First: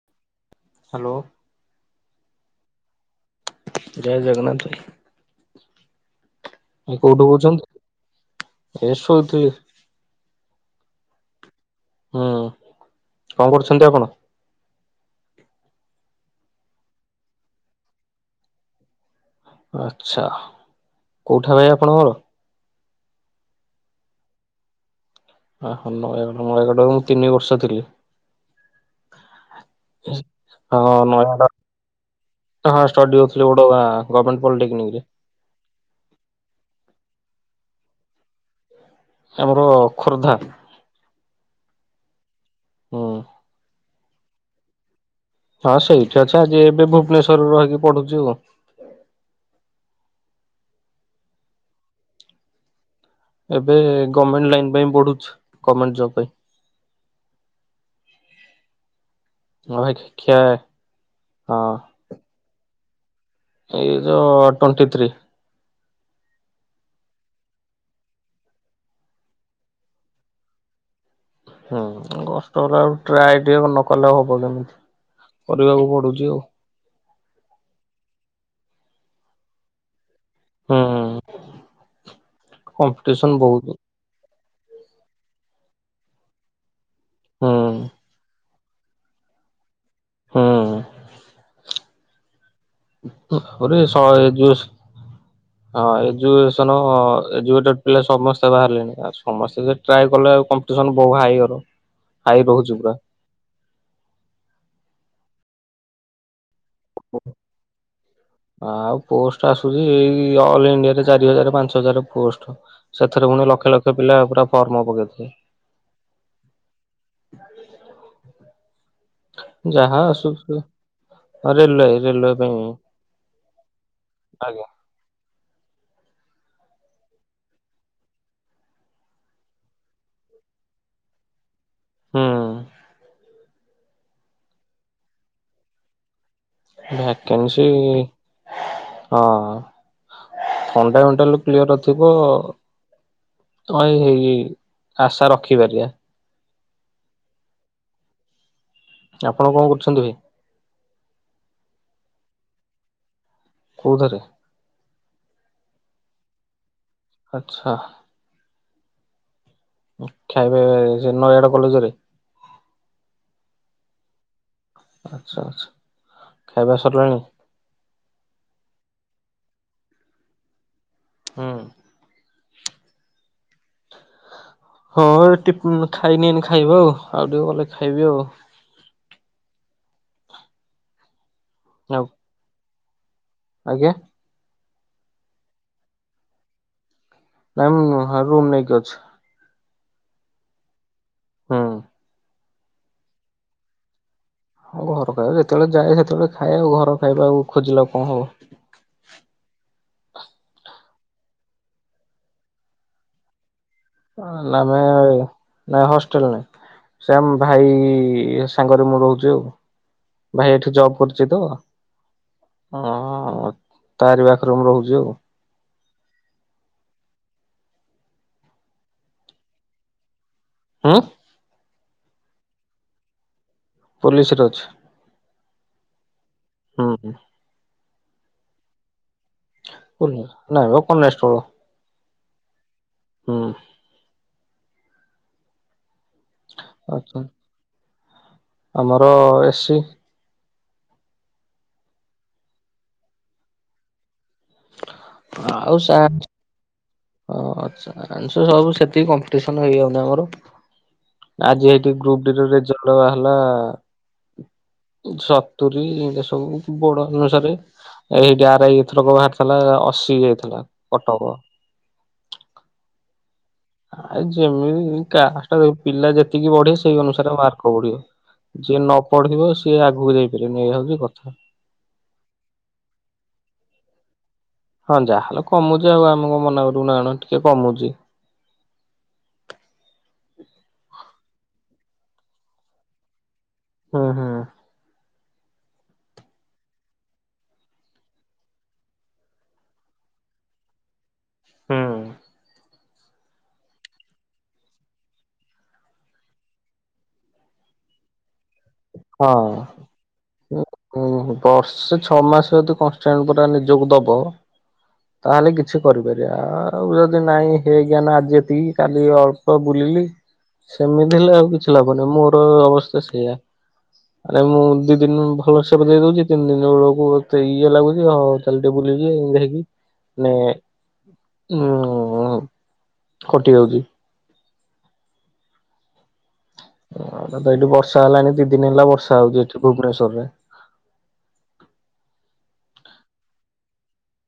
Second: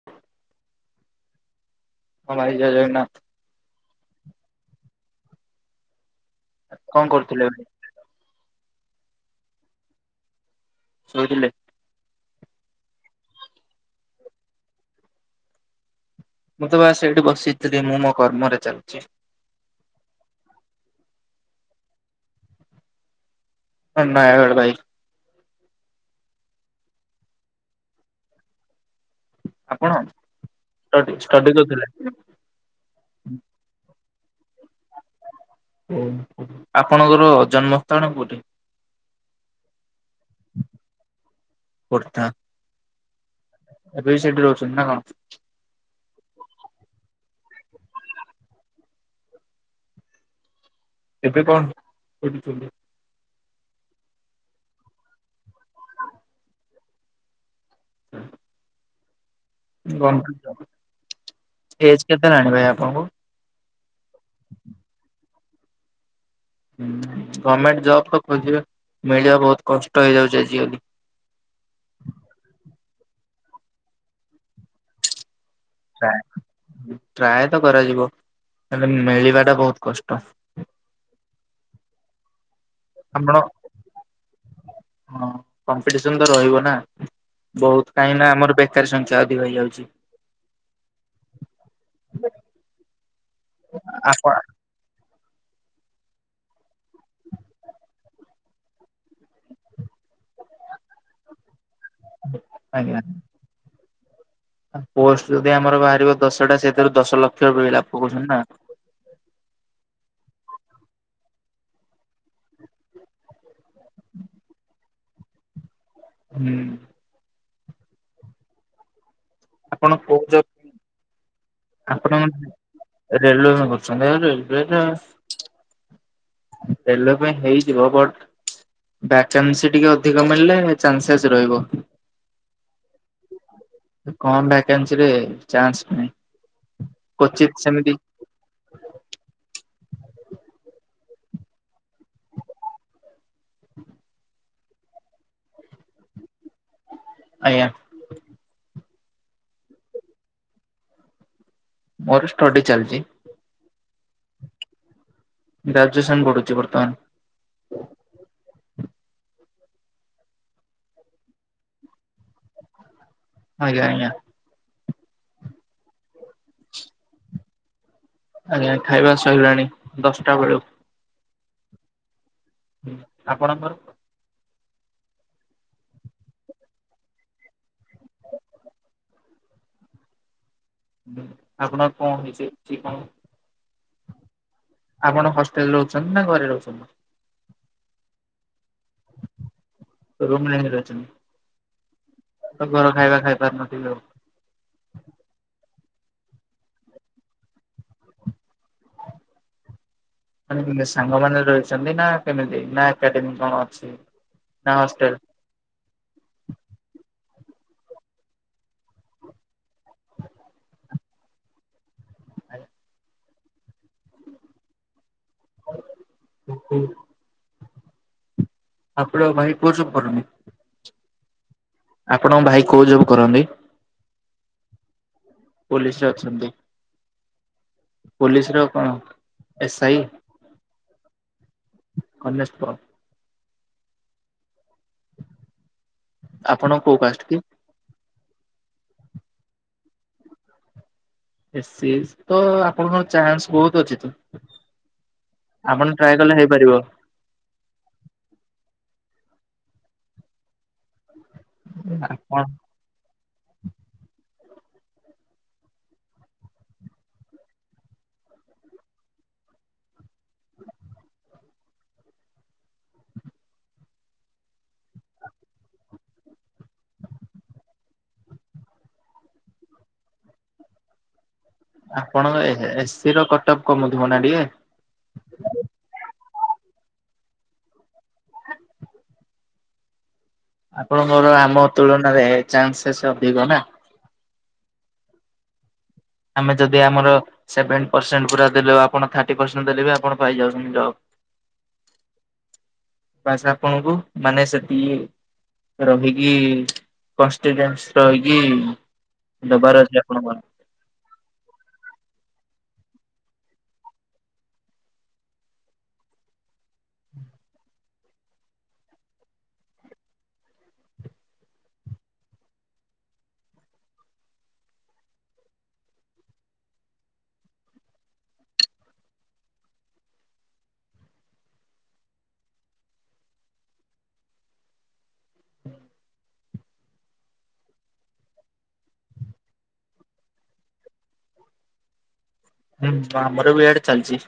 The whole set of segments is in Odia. [inaudible] ହ୍ୟାଲୋ ହ ଭାଇ ଜୟ ଜଗନ୍ନାଥ। ଜୟ ଜଗନ୍ନାଥ ଭାଇ ଆଉ କଣ କୋଉଠୁ କରୁଥିଲେ ଭାଇ? କହୁଛନ୍ତି? ଏ ଶୋଇଥିଲି। ଶୋଇଥିଲେ? ହୁଁ କଣ କରୁଛନ୍ତି ଆପଣ? ମୁଁ ତ ବା ସେଇଠି ବସିଥିଲି ମୁଁ ମୋ କର୍ମରେ ଚାଲିଛି। ଆଚଛା କୋଉଠା ଭାଇ ଆପଣଙ୍କର? ହ ନୟାଗଡ଼ ଭାଇ। ଓହୋ ନୟାଗଡ଼ ନୟାଗଡ଼ରେ ମୁଁ ତିନି ବର୍ଷ ଥିଲି। ଆପଣ ହଁ ନୟାଗଡ଼ ଷ୍ଟଡି କରୁଥିଲେ। ହଁ ଷ୍ଟଡିଥିଲେ ବୋଡ ଗର୍ଣେଟ ପଲିଟେକ୍ନିକ ରେ। ଓ ଆପଣଙ୍କର ଜନ୍ମସ୍ଥାନ କୋଉଠି? ଆମର ଖୋର୍ଦ୍ଧା। ଖୋର୍ଦ୍ଧା ହୁଁ ଏବେ ବି ସେଠି ରହୁଛନ୍ତି ନା କଣ? ହଁ ସେଇଠି ଅଛି ଆଜି ଏବେ ଭୁବନେଶ୍ୱରରେ ରହିକି ପଢୁଛୁ ଆଉ। ଏବେ କଣ? ଏବେ ଗଭର୍ଣ୍ଣମେଣ୍ଟ ଲାଇନ ପାଇଁ ପଢୁଛି ଗର୍ଣମେଣ୍ଟ ଜବ ପାଇଁ। [inaudible] ଆଉ ଭାଇ ଖିଆ ଏଜ କେତେ ହଁ ହେଲାଣି ଭାଇ ଆପଣଙ୍କୁ? ଏଇ ଟ୍ୱେଣ୍ଟି ଥ୍ରୀ। ହୁଁ ଗଭର୍ଣ୍ଣମେଣ୍ଟ ଜବ୍ ତ ଖୋଜିବେ ମିଳିବା ବହୁତ କଷ୍ଟ ହେଇଯାଉଛି ଆଜିକାଲି। ହୁଁ କଷ୍ଟ ହେଲା ଟ୍ରାଏ ଟିକେ ନକଲେ ହବ କେମିତି କରିବାକୁ ଟ୍ରାଏ ପଡୁଛି ଆଉ। ଟ୍ରାଏ ତ କରାଯିବ ହେଲେ ମିଳିବା ଟା ବହୁତ କଷ୍ଟ। ହୁଁ ଆପଣ କମ୍ପିଟିସନ ବହୁତ। ହଁ କମ୍ପିଟିସନ ତ ରହିବ ନା ହୁଁ ବହୁତ କାହିଁ ନା ଆମର ପାଖରେ ସଂଖ୍ୟା ଅଧିକ ହେଇଯାଉଛି ହୁଁ ତାପରେ ଶହେ ଆପଣ ଜୁସ୍ ହଁ ଏଜୁକସନ ଏଜୁକେଟେଡ ପିଲା ସମସ୍ତେ ବାହାରିଲେଣି ଆ ସମସ୍ତେ ସେ ଟ୍ରାଏ କଲେ ଆ କମ୍ପଟିସନ ବହୁ ହାଇ ହଁ [inaudible] ଖାଇ ରହୁଛି ପୁରା। ପୋଷ୍ଟ ଯଦି ଆମର ବାହାରିବ ଦଶଟା ସେଥିରୁ ଦଶ ଲକ୍ଷ ପିଲା ପକଉଛନ୍ତି ନା। ଆଉ ପୋଷ୍ଟ ଆସୁଛି ଏଇ ଅଲ ଇଣ୍ଡିଆରେ ଚାରି ହଜାର, ପାଞ୍ଚ ହଜାର ପୋଷ୍ଟ। ସେଥିରେ ପୁଣି ଲକ୍ଷ ଲକ୍ଷ ପିଲା ପୁରା ଫର୍ମ ପକେଇଥିବେ। ହୁଁ। [inaudible] ଆପଣ ଯାହା କୋଉ ଆସୁ ଜବ୍ ଆପଣ ରେଲୱେ କରୁଛନ୍ତି ଆଉ ଆଜ୍ଞା ରେଲୱରେ ରେଲୱେ ପାଇଁ ହେଇଯିବ ବଟ ଭ୍ୟାକେନ୍ସି ଟିକେ ଅଧିକ ମିଳିଲେ ଚାନ୍ସେସ୍ ରହିବ। ହୁଁ। କମ ଭକ୍ୟଂଶିରେ ଚାନ୍ସ ନାଁ ଭାକେଂଶି। ହଁ ଥଣ୍ଡାଣ୍ଡ କ୍ଲିୟରଥିବ ତ ଏଇ ଏଇ ଏଇ ଆଶା ରଖିପାରିବା। ଆଜ୍ଞା। ଆପଣ କଣ କରୁଚନ୍ତି ଭାଇ? ମୋର ଷ୍ଟଡି ଚାଲିଚି। କୋଉଥରେ? ଗ୍ରାଜୁଏସନ୍ ପଢୁଚି ବର୍ତ୍ତମାନ। ଆଛା। ଖାଇବା ସେ ନୟାଗଡ କଲେଜ ରେ। ଆଜ୍ଞା ଆଜ୍ଞା। ଆଛା ଆଛା ଖାଇବା ସରଲାଣି? ଆଜ୍ଞା ଖାଇବା ସଇଲାଣି ଦଶଟା ବେଳୁ। ହୁଁ। ହୁଁ ଆପଣଙ୍କର। ହଁ ଏଟି ଉଁ ଖାଇନି ଏନି ଖାଇବ ଆଉ ଆଉ ଟିକେ ଗଲେ ଖାଇବି ଆଉ। ଆପଣ ଆଉ କଣ ହେଇଚି କି କଣ? ଆଜ୍ଞା। ଆପଣ ହଷ୍ଟେଲରେ ରୋହୁଚନ୍ତି ନା ଘରେ ରୋହୁଛନ୍ତି। ନାଇଁ ମୁଁ ହଁ ରୁମ୍ ନେଇକି ଅଛି। ରୁମ୍ ନେଇକି ରହିଛନ୍ତି। ହୁଁ। ତ ଘର ଖାଇବା ଖାଇ ପାରୁନଥିବ ଆଉ। ହଁ ଘର ଖାଇବା ଯେତେବେଳେ ଯାଏ ସେତେବେଳେ ଖାଏ ଆଉ ଘର ଖାଇବା ଆଉ ଖୋଜିଲେ କଣ ହବ। ମାନେ ସାଙ୍ଗ ମାନେ ରହିଛନ୍ତି ନା କେମିତି ନା ଏକାଡେମୀ କଣ ଅଛି। ଆ ନା ଲାମେ ହଷ୍ଟେଲ? ନାଇଁ ହଷ୍ଟେଲ ନାଇଁ ସେ ଆମ ଭାଇ ସାଙ୍ଗରେ ମୁଁ ରୋହୁଚି ଆଉ। ଭାଇ ଏଠି ଜବ କରୁଚି ତ ଅ ତାରି ପାଖରେ ମୁଁ ରହୁଚି ଆଉ। [inaudible] ଆପଣ ଭାଇ କୁଅ ସେ କରୁନି। ଉଁ। ଆପଣଙ୍କ ଭାଇ କୋଉ ଜବ କରନ୍ତି? ପୋଲିସରେ ଅଛି। ପୋଲିସରେ ଅଛନ୍ତି। ଉଁ ହୁଁ। ପୋଲିସ ର କଣ? ଏସ୍ ପୁନି ନାଇ ମ କନେଷ୍ଟବଳ। କନେଷ୍ଟବଲ। ହୁଁ। ଆପଣ କୋଉ ଆଚ୍ଛା କାଷ୍ଟ କି? ଆମର ଏ ସି। ଏ ସି ସ ତ ଆପଣଙ୍କ ଚାନ୍ସ ବୋହୁତ ଅଛି ତ। ଆଉ ଆପଣ ଟ୍ରାଏ ସାର୍ କଲେ ହେଇପାରିବ। ଓ ଆଛା ଆ ସବୁ ସେତିକି କମ୍ପିଟିସନ ହେଇଆଉନି ଆମର। ଆଜି ଏଇଠି ଗ୍ରୁପ ଡି ଆପଣ ର ରେଜଲ୍ଟ ବାହାଲା ସତୁରୀ ଏନ୍ତିଆ ସବୁ ବଡ ଅନୁସାରେ। ଏଇଠି ଆର ଆଇ ଏଥରକ ବାହାରିଥିଲା ଅଶୀ ହେଇଥିଲା କଟପ। ଆ ଯେମିତି କାଷ୍ଟ ପିଲା ଯେତିକି ବଢିଏ ସେଇ ଅନୁସାରେ ମାର୍କ ବଢିବ। ଯିଏ ନ ପଢିବ ସିଏ ଆଗକୁ ଯାଇପାରିବନି ଏଇଆ ହଉଛି କଥା। ଆପଣ ଏ ଏସିି ର କଟପ କମୁଥିବ ନା ଟିକେ। ହଁ ଯାହାଲେ କମୁଚି ଆଉ ଆମ କଣ ମନା କରବୁ ନା କଣ ଟିକେ କମୁଚି। ଆପଣଙ୍କର ଆମ ତୁଳନାରେ ଚାନ୍ସଶେଷ ଅଧିକ ନା। ହୁଁ ହୁଁ। ଆମେ ଯଦି ଆମର ସେଭେନ ପରସେଣ୍ଟ ପୁରା ଦେଲେ ଆପଣ ଥାର୍ଟି ପରସେଣ୍ଟ ଦେଲେ ବି ଆପଣ ପାଇଯାଉଛନ୍ତି ଜବ୍। ହୁଁ। ବାସ ଆପଣଙ୍କୁ ମାନେ ସେତି ରହିକି କଷ୍ଟିନଟ୍ସ ରହିକି ହଁ। ଦବାର ଅଛି ଆପଣଙ୍କର। ହୁଁ ବର୍ଷେ ଛଅ ମାସ ଯଦି କନଷ୍ଟାଣ୍ଟ ପୁରା ନିଜକୁ ଦବ ତାହେଲେ କିଛି କରିପାରିଆ ଆଉ ଯଦି ନାଇଁ ହେ ଆଜ୍ଞା ନା ଆଜି ଏତିକି କାଲି ଅଳ୍ପ ବୁଲିଲି ସେମିତି ହେଲେ ଆଉ କିଛି ଲାଭନି, ମୋର ଅବସ୍ଥା ସେଇଆ। ଆରେ ମୁଁ ଦି ଦିନ ଭଲ ସେବ ଦେଇ ଦଉଛି ତିନି ଦିନ ଏଳକୁ ଏତେ ଇଏ ଲାଗୁଛି ଆଉ ଚାଲି ଟେ ବୁଲିବ ଆଉ ହେକି ମାନେ ଉ ଖଟି ଯାଉଛି। ହ ତ ଏଠି ବର୍ଷା ହେଲାଣି ଦି ଦିନି ହେଲା ବର୍ଷା ହଉଛି ଏଠି ଭୁବନେଶ୍ୱର ରେ। ହୁଁ ଆମର ବି ଏଆଡେ ଚାଲିଛି।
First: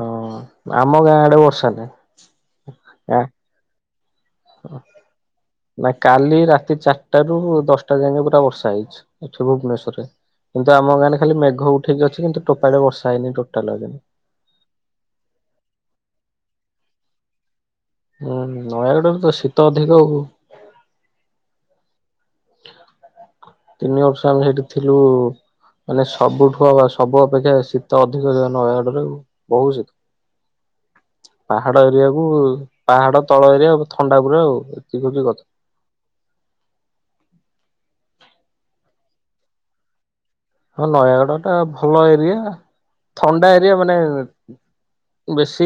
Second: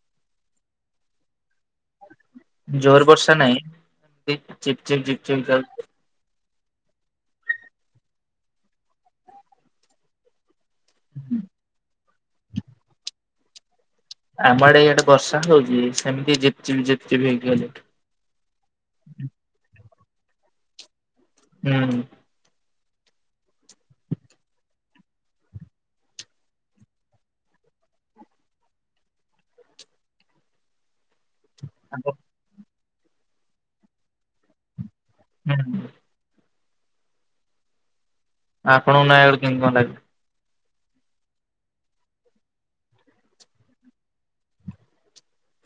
ହଁ ଆମ ଗାଁ ଆଡେ ବର୍ଷା ନାହିଁ। ଜୋର ବର୍ଷା ନାହିଁ ଝିପ୍-ଝିପ୍-ଝିପ-ଝିପ୍ ଯା ନା କାଲି ରାତି ଚାଟା ରୁ ଦଶଟା ଯାଏକ ପୁରା ବର୍ଷା ହେଇଛି ଏଠି ଭୁବନେଶ୍ୱର ରେ। କିନ୍ତୁ ଆମ ଗଁରେ ଖାଲି ମେଘ ଉଠିକ ଅଛି କିନ୍ତୁ ଟୋପଡେ ବର୍ଷା ହେନି ଟୋଟାଲ ଆଜି। ଆମଡେ ଏଇଆଡେ ବର୍ଷା ହେଉଛି ସେମିତି ଜିପ-ଜିପ-ଜିପ-ଜିପ ବି ହେଇକି ହୁଁ ନୟାଗଡ଼ରେ ତ ଶୀତ ଅଧିକ ହଉ। ହୁଁ ତିନି ବର୍ଷ ଆମେ ସେଇଠି ଥିଲୁ ମାନେ ସବୁଠୁ ବା ସବୁ ଅପେକ୍ଷା ଶୀତ ଅଧିକ ଦିନ ନୟାଗଡରେ ବହୁତଶୀତ। [inaudible] ପାହାଡ ଏରିଆକୁ ପାହାଡ ତଳ ଏରିଆ ଥଣ୍ଡା ପୁର ଆଉ ଏତିିକିଉଛି କ [unintelligible] ଆପଣଙ୍କ ନୟାଗଡ଼ କେମିତି ଥଣ୍ଡା ଅଛି? ହଁ ନୟାଗଡ଼ ଟା ଭଲ ଏରିଆ, ଥଣ୍ଡା ଏରିଆ ମାନେ ବେଶୀ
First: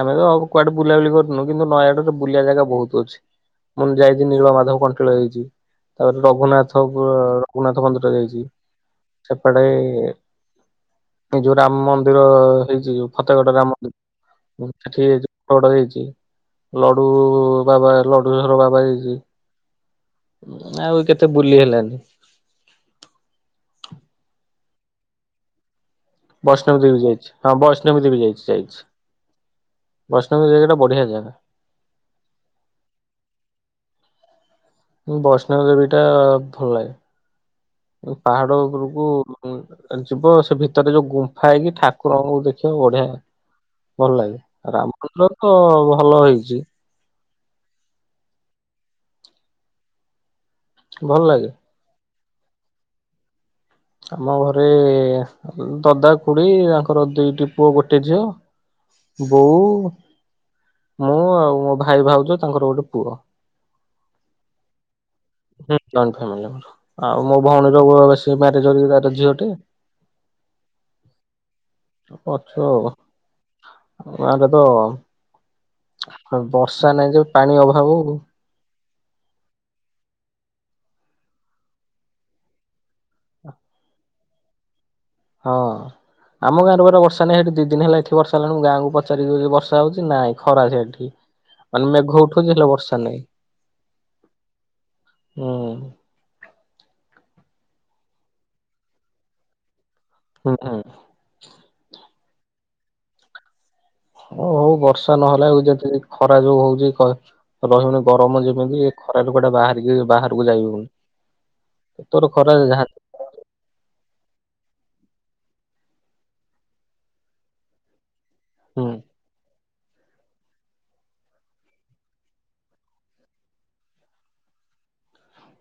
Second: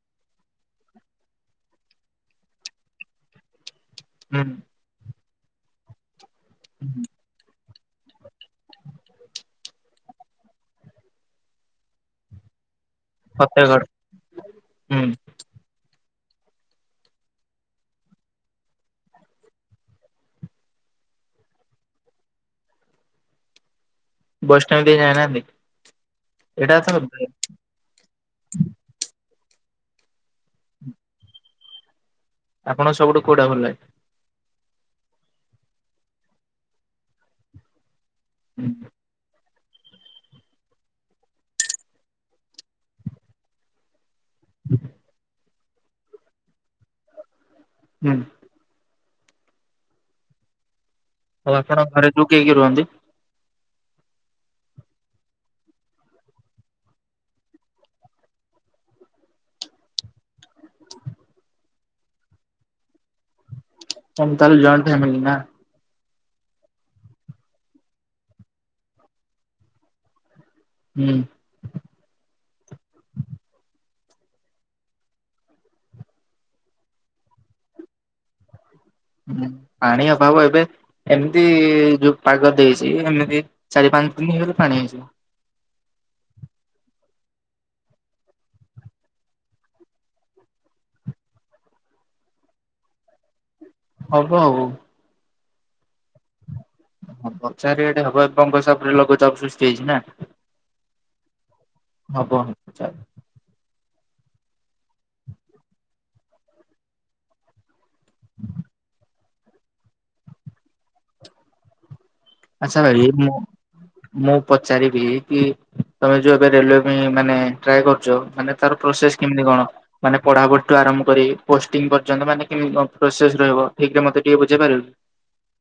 ଆମେତଉ କୁଆଡେ ବୁଲାବୁଲି କରୁନୁ କିନ୍ତୁ ନୟାଗାଡ ରେ ବୁଲିଆ ଜାଗା ବହୁତ ଅଛି। [inaudible] ମୁଁ ଯାଇଛିି ହୁଁ। ନୀଳ ମାଧବ କଣ୍ଟିଳ ଯାଇଛି ତାପରେ ରଘୁନାଥପୁ ରଘୁନାଥ ମନ୍ଦିର ଯାଇଛି। ଶେପାଟେ ଏ ଯୋଉ ରାମ ମନ୍ଦିର ହେଇଚି ଜୋଉ ଫତେଗଡ ଗାମ ମନ୍ଦିର ହୁଁ ସେଠିକି ଜା ଫତେଗଡ ଜାଇଛି ଲଡୁ ବାବା ଲଡୁଝର ବାବା ଜାଇଛି। ଆଉ କେତେ ବୁଲି ହେଲାନି। ବୈଷ୍ଣବଦେଇ ଯାଇନାହାନ୍ତି? ଏଇଟା ତ ବୈଷ୍ଣବଦେବୀ ଯାଇଛି। ହଁ ବୈଷ୍ଣବୀ ଦେବୀ ଯାଇଛି ଯାଇଛି। ବୈଷ୍ଣବୀ ଦେବୀ ଟା ବଢିଆ ଜାଗା। ଆପଣ ସବୁଠୁ କୋଉଟା ଭଲ ଲାଗେ? ବୈଷ୍ଣବ ଦେବୀ ଟା ଭଲ ଲାଗେ ପାହାଡ ଉପରକୁ ଯିବ ସେ ଭିତରେ ଯୋଉ ଗୁମ୍ଫା ହେଇନି ଠାକୁରଙ୍କୁ ଦେଖିବ ବଢିଆ ଭଲ ଲାଗେ ରାମପୁତ୍ର ତ ଭଲ ହେଇଚି। ହୁଁ। ଭଲ ଲାଗେ। ଆଉ ଆପଣ ଘରେ ଜୋଉ କିଏ କିଏ ରୁହନ୍ତି? ଆମ ଘରେ ଦଦା ଖୁଡି ତାଙ୍କର ଦିଟି ପୁଅ ଗୋଟେ ଝିଅ। ବୋଉ ମୁଁ ଆଉ ମୋ ଭାଇ ଭାଉଜ ତାଙ୍କର ଗୋଟେ ପୁଅ। ତମେ ତାହାଲେ ଜଏଣ୍ଟ ଫ୍ୟାମିଲି ନା? [unintelligible] ଆଉ ମୋ ଭଉଣୀର ମ୍ୟାରେଜ ସରିଛି ତାର ଝିଅ ଟେ। ହୁଁ। ପଛ ଆଉ। ଆମ ଗାଁରେ ତ, ବର୍ଷା ନାଇଁ ଯେ ପାଣି ଅଭାବ କୁ ହଁ ପାଣି ଅଭାବ ଏବେ। ଏମିତି ଯୋଉଁ ପାଗ ଦେଇଛି ଏମିତି ଚାରି ପାଞ୍ଚ ଦିନ ହେଲେ ପାଣି ହେଇଯିବ। ହଁ। ଆମ ଗାଁରେ ପରା ବର୍ଷା ନାହିଁ ଇଠି ଦି ଦିନ ହେଲା ଏଠି ବର୍ଷାଲାଣିଁ ଗାଁକୁ ପଚାରି ବି ଜଉବର୍ଷ ହଉଛି ନାଇଁ ଖରା ସେଇଠି। ମାନେ ମେଘ ଉଠୁଛି ହେଲେ ବର୍ଷା ନାଇଁ।। ହବ ଆଉ। ହୁଁ। ହଁ ବର୍ଚା ରେଟେ ହବ ଏବଂଙ୍କ ହସାବ ରେ ଲଘୁଚାପ ସୃଷ୍ଟି ହେଇଛି ନା। ହେଇଥିବ। ହଁବ ଚା। ହଉ ହଉ ବର୍ଷା ନହେଲେ ଏ ଯେତ ଖରା ଯୋଉ ହଉଛି କହ ରହିହଉନି ଗରମ ଯେମିତି ଖରାରୁ ଗୋଟେ ବାହାରିକି ବାହାରକୁ ଯାଇ ହଉନି। ତୋର ଖରା ଆଚ୍ଛା ଯାହା ଭାଇ ମୁଁ ମୁଁ ପଚାରିବି କି ତମେ ଯୋଉଁ ଏବେ ରେଲୱେ ପାଇଁ ମାନେ ଟ୍ରାଏ କରୁଛ ମାନେ ତାର ହୁଁ ପ୍ରୋସେସ କେମିତି କଣ? ମାନେ ପଢ଼ାପଢିୁ ଠୁ ଆରମ୍ଭ କରି ପୋଷ୍ଟିଂ ପର୍ଯ୍ୟନ୍ତ ମାନେ କେମିତିି କଣ ପ୍ରୋସେସ ରହିବ ଠିକରେ ମତେ ଟିକେ ବୁଝେଇ ପାରିବେ?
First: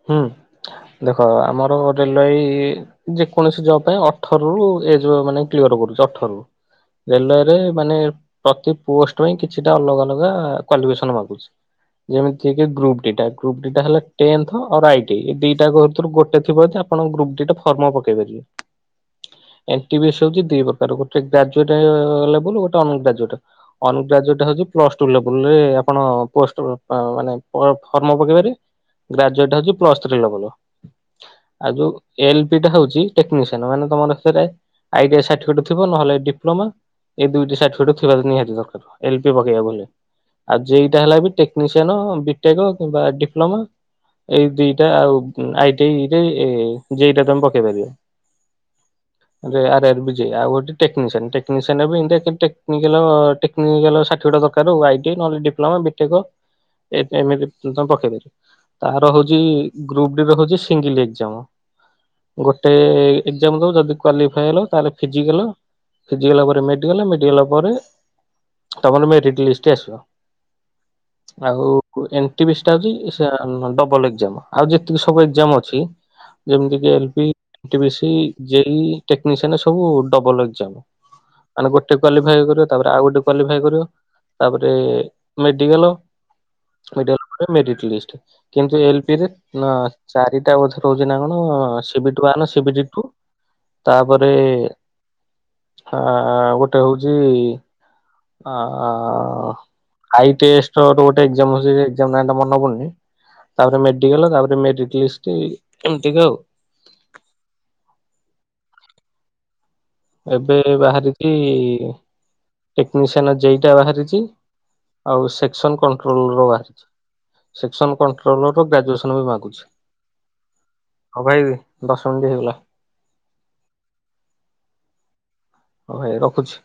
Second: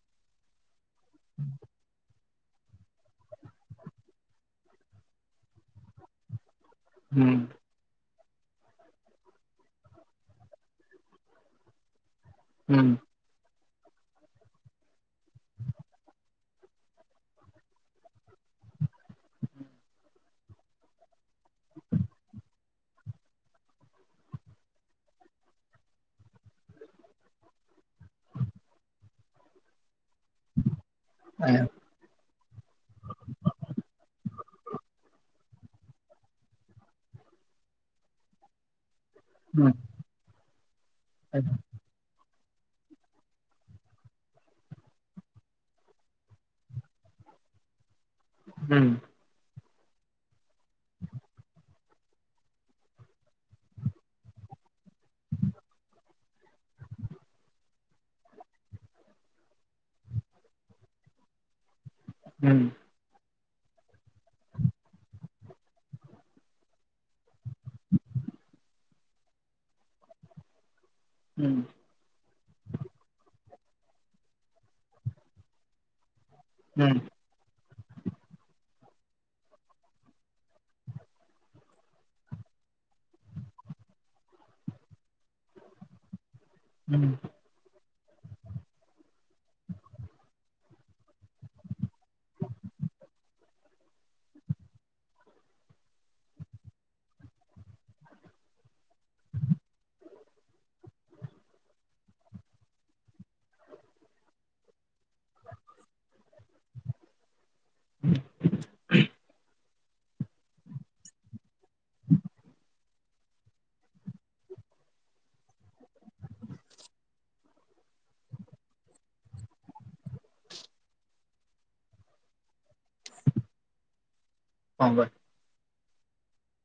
ହୁଁ, ଦେଖ ଆମର ରେଲବାଇ ଯେକୌଣସି ଜବ ପାଇଁ ଅଠର ରୁ ଏଜ ମାନେ କ୍ଲିୟର କରୁଛି ଅଠରୁ ହୁଁ ରେଲ୍ୱରେ ମାନେ ପ୍ରତି ପୋଷ୍ଟ ପାଇଁ କିଛିଟା ଅଲଗା ଅଲଗା କ୍ୱାଲିଫିକେସନ ମାଗୁଛି, ଯେମିତି ସେ ଯିଏ ହୁଁ ଗ୍ରୁପ ଡି ଟା ଗ୍ରୁପ ଡି ଟା ହେଲା ଟେନ୍ଥ ଆଉ ଆଇ ଟି ଆଇ ଦିଟାରୁ ଗୋଟେ ସେଥିପ୍ରତି ଆପଣଙ୍କୁ ଗ୍ରୁପ ଡି ଟା ଫର୍ମ ପକେଇବେ, ଏନଟିପିସି ହେଉଛି ଦି ପ୍ରକାର ଗୋଟ ଗ୍ରାଜୁଏଟ ଲେବେଲ ଗୋଟେ ଅନଗ୍ରାଜୁଏଟ। ଅନୁଗ୍ରାଜୁଟ ହେଉଛି ପ୍ଲସ ଟୁ ଲେବଲରେ ଆପଣ ପଷ୍ଟ ଉ ମାନେ ଫର୍ମ ପକେଇ ପାରିବେ। ଗ୍ରାଜୁଏଟ୍ ହଉଛି ପ୍ଲସ୍ ଥ୍ରୀ ଲେବଲର ଆଜ୍ଞା ଆଉ ଯୋଉଁ ଏ ଏଲ୍ ପି ଟା ହେଉଛି ଟେକନିସିଆନ୍ ମାନେ ତମର ସେଟା ଆଇ ଟି ଆଇ ସାର୍ଟିଫିକେଟ ଥିବ ନହେଲେ ଡିପ୍ଲୋମା ଏ ଦୁଇଟି ସାର୍ଟିଫିକେଟ ଥିବା ତ ନିହାତି ଦରକାର। ଏଲ ପି ପକେଇବା ହୁଁ ବୋଲି ଆଉ ଯେ ଇ ଟା ହେଲା ବି ଆଜ୍ଞା ଟେକ୍ନିସିଆନ, ବିଟେକ୍ କିମ୍ବା ଡିପ୍ଲୋମା ଏଇ ଦିଟା ଆଉ ଆଇ ଟି ଆଇ ରେ ଯେ ଇ ଟା ତମେ ପକେଇ ପାରିବ। ହୁଁ। ଯେ ଆର ଆର ବି ଯେ ଇ ଆଉ ଗୋଟେ ଟେକ୍ନିସିଆନ ଟେକ୍ନିସିଆନରେ ବି ଏମିତିକା କେତେ ଟେନିକାଲ ଟେକ ଟେକ୍ନିକାଲ ସାର୍ଟିଫିକେଟ ଦରକାର ଆଇ ଟି ଆଇ ନହଲେ ଡିପ୍ଲମା ବିଟେକ୍ ଏ- ଏମିତି ତମେ ପକେଇ ପାରିବ। ତାର ହଉଛି ଗ୍ରୁପ ଡି ର ହଉଛି ସିଙ୍ଗିଲ ଏକ୍ଜାମ ହୁଁ ଗୋଟେ ଏକ୍ଜାମ ଦେବ ଯଦି କ୍ୱାଲିଫାଏ ହେଲ ତାହେଲେ ଫିଜିକାଲ ଫିଜିକାଲ ପରେ ମେଡ଼ିକାଲ, ମେଡ଼ିକାଲ ପରେ ତା ପରେ ମେରିଟ୍ ଲିଷ୍ଟ ଆସିବ ହୁଁ ଆଉ ଏନ୍ ଟି ପି ସି ଟା ହଉଛି ଟା-ଉମ ଡବଲ ଏକ୍ଜାମ ଆଉ ଯେତିକି ସବୁ ଏକ୍ଜାମ ଅଛି ଯେମିତିି ହୁଁ କି L P N T P C, ଯେ ଇ, ଟେକ୍ନିସିଆନ୍ ସବୁ ଡବଲ ଏକ୍ଜାମ। ମାନେ ଗୋଟେ କ୍ୱାଲିଫାଇ କରିବ, ତାପରେ ଆଉ ଗୋଟେ କ୍ୱାଲିଫାଇ କରିବ। ତାପରେ ମେଡିକାଲ, ହୁଁ ମେଡିକାଲ ପରେ ମେରିଟ୍ ଲିଷ୍ଟ। କିନ୍ତୁ ଏ ଏଲ୍ ପି ରେ? ନା ଚାରିଟା ବୋଧେ ରହୁଛି ନା କଣ ସିବିଟି ୱାନ, ସିବିଟି ଟୁ। ତାପରେ ଆ ଗୋଟେ ହଉଛି ଆ ଆଇ ଟେଷ୍ଟର ଗୋଟେ ଏଗ୍ଜାମ ହେଉଛି ସେ ଏଗ୍ଜାମ ନାମ ଟା ମନ ପଡ଼ୁନି। ତାପରେ ମେଡିକାଲ ତାପରେ ମେରିଟ୍ ଲିଷ୍ଟ ଏମତି କା ଆଉ। ହ। ଏବେ ବାହାରିକି ଟେକ୍ନିସିଆନ୍ ଜେଇଟା ବାହାରିଛି ଆଉ ସେକ୍ସନ କଣ୍ଟ୍ରୋଲର ବାହାରିଛି। ସେକ୍ସନ କଣ୍ଟ୍ରୋଲର ର ଗ୍ରାଜୁଏସନ୍ ବି ମାଗୁଛି। ହଁ ଭାଇ ଦଶ ମିନିଟ୍ ହେଲା। ହଁ ବା। ହଁ ଭାଇ ରଖୁଛି।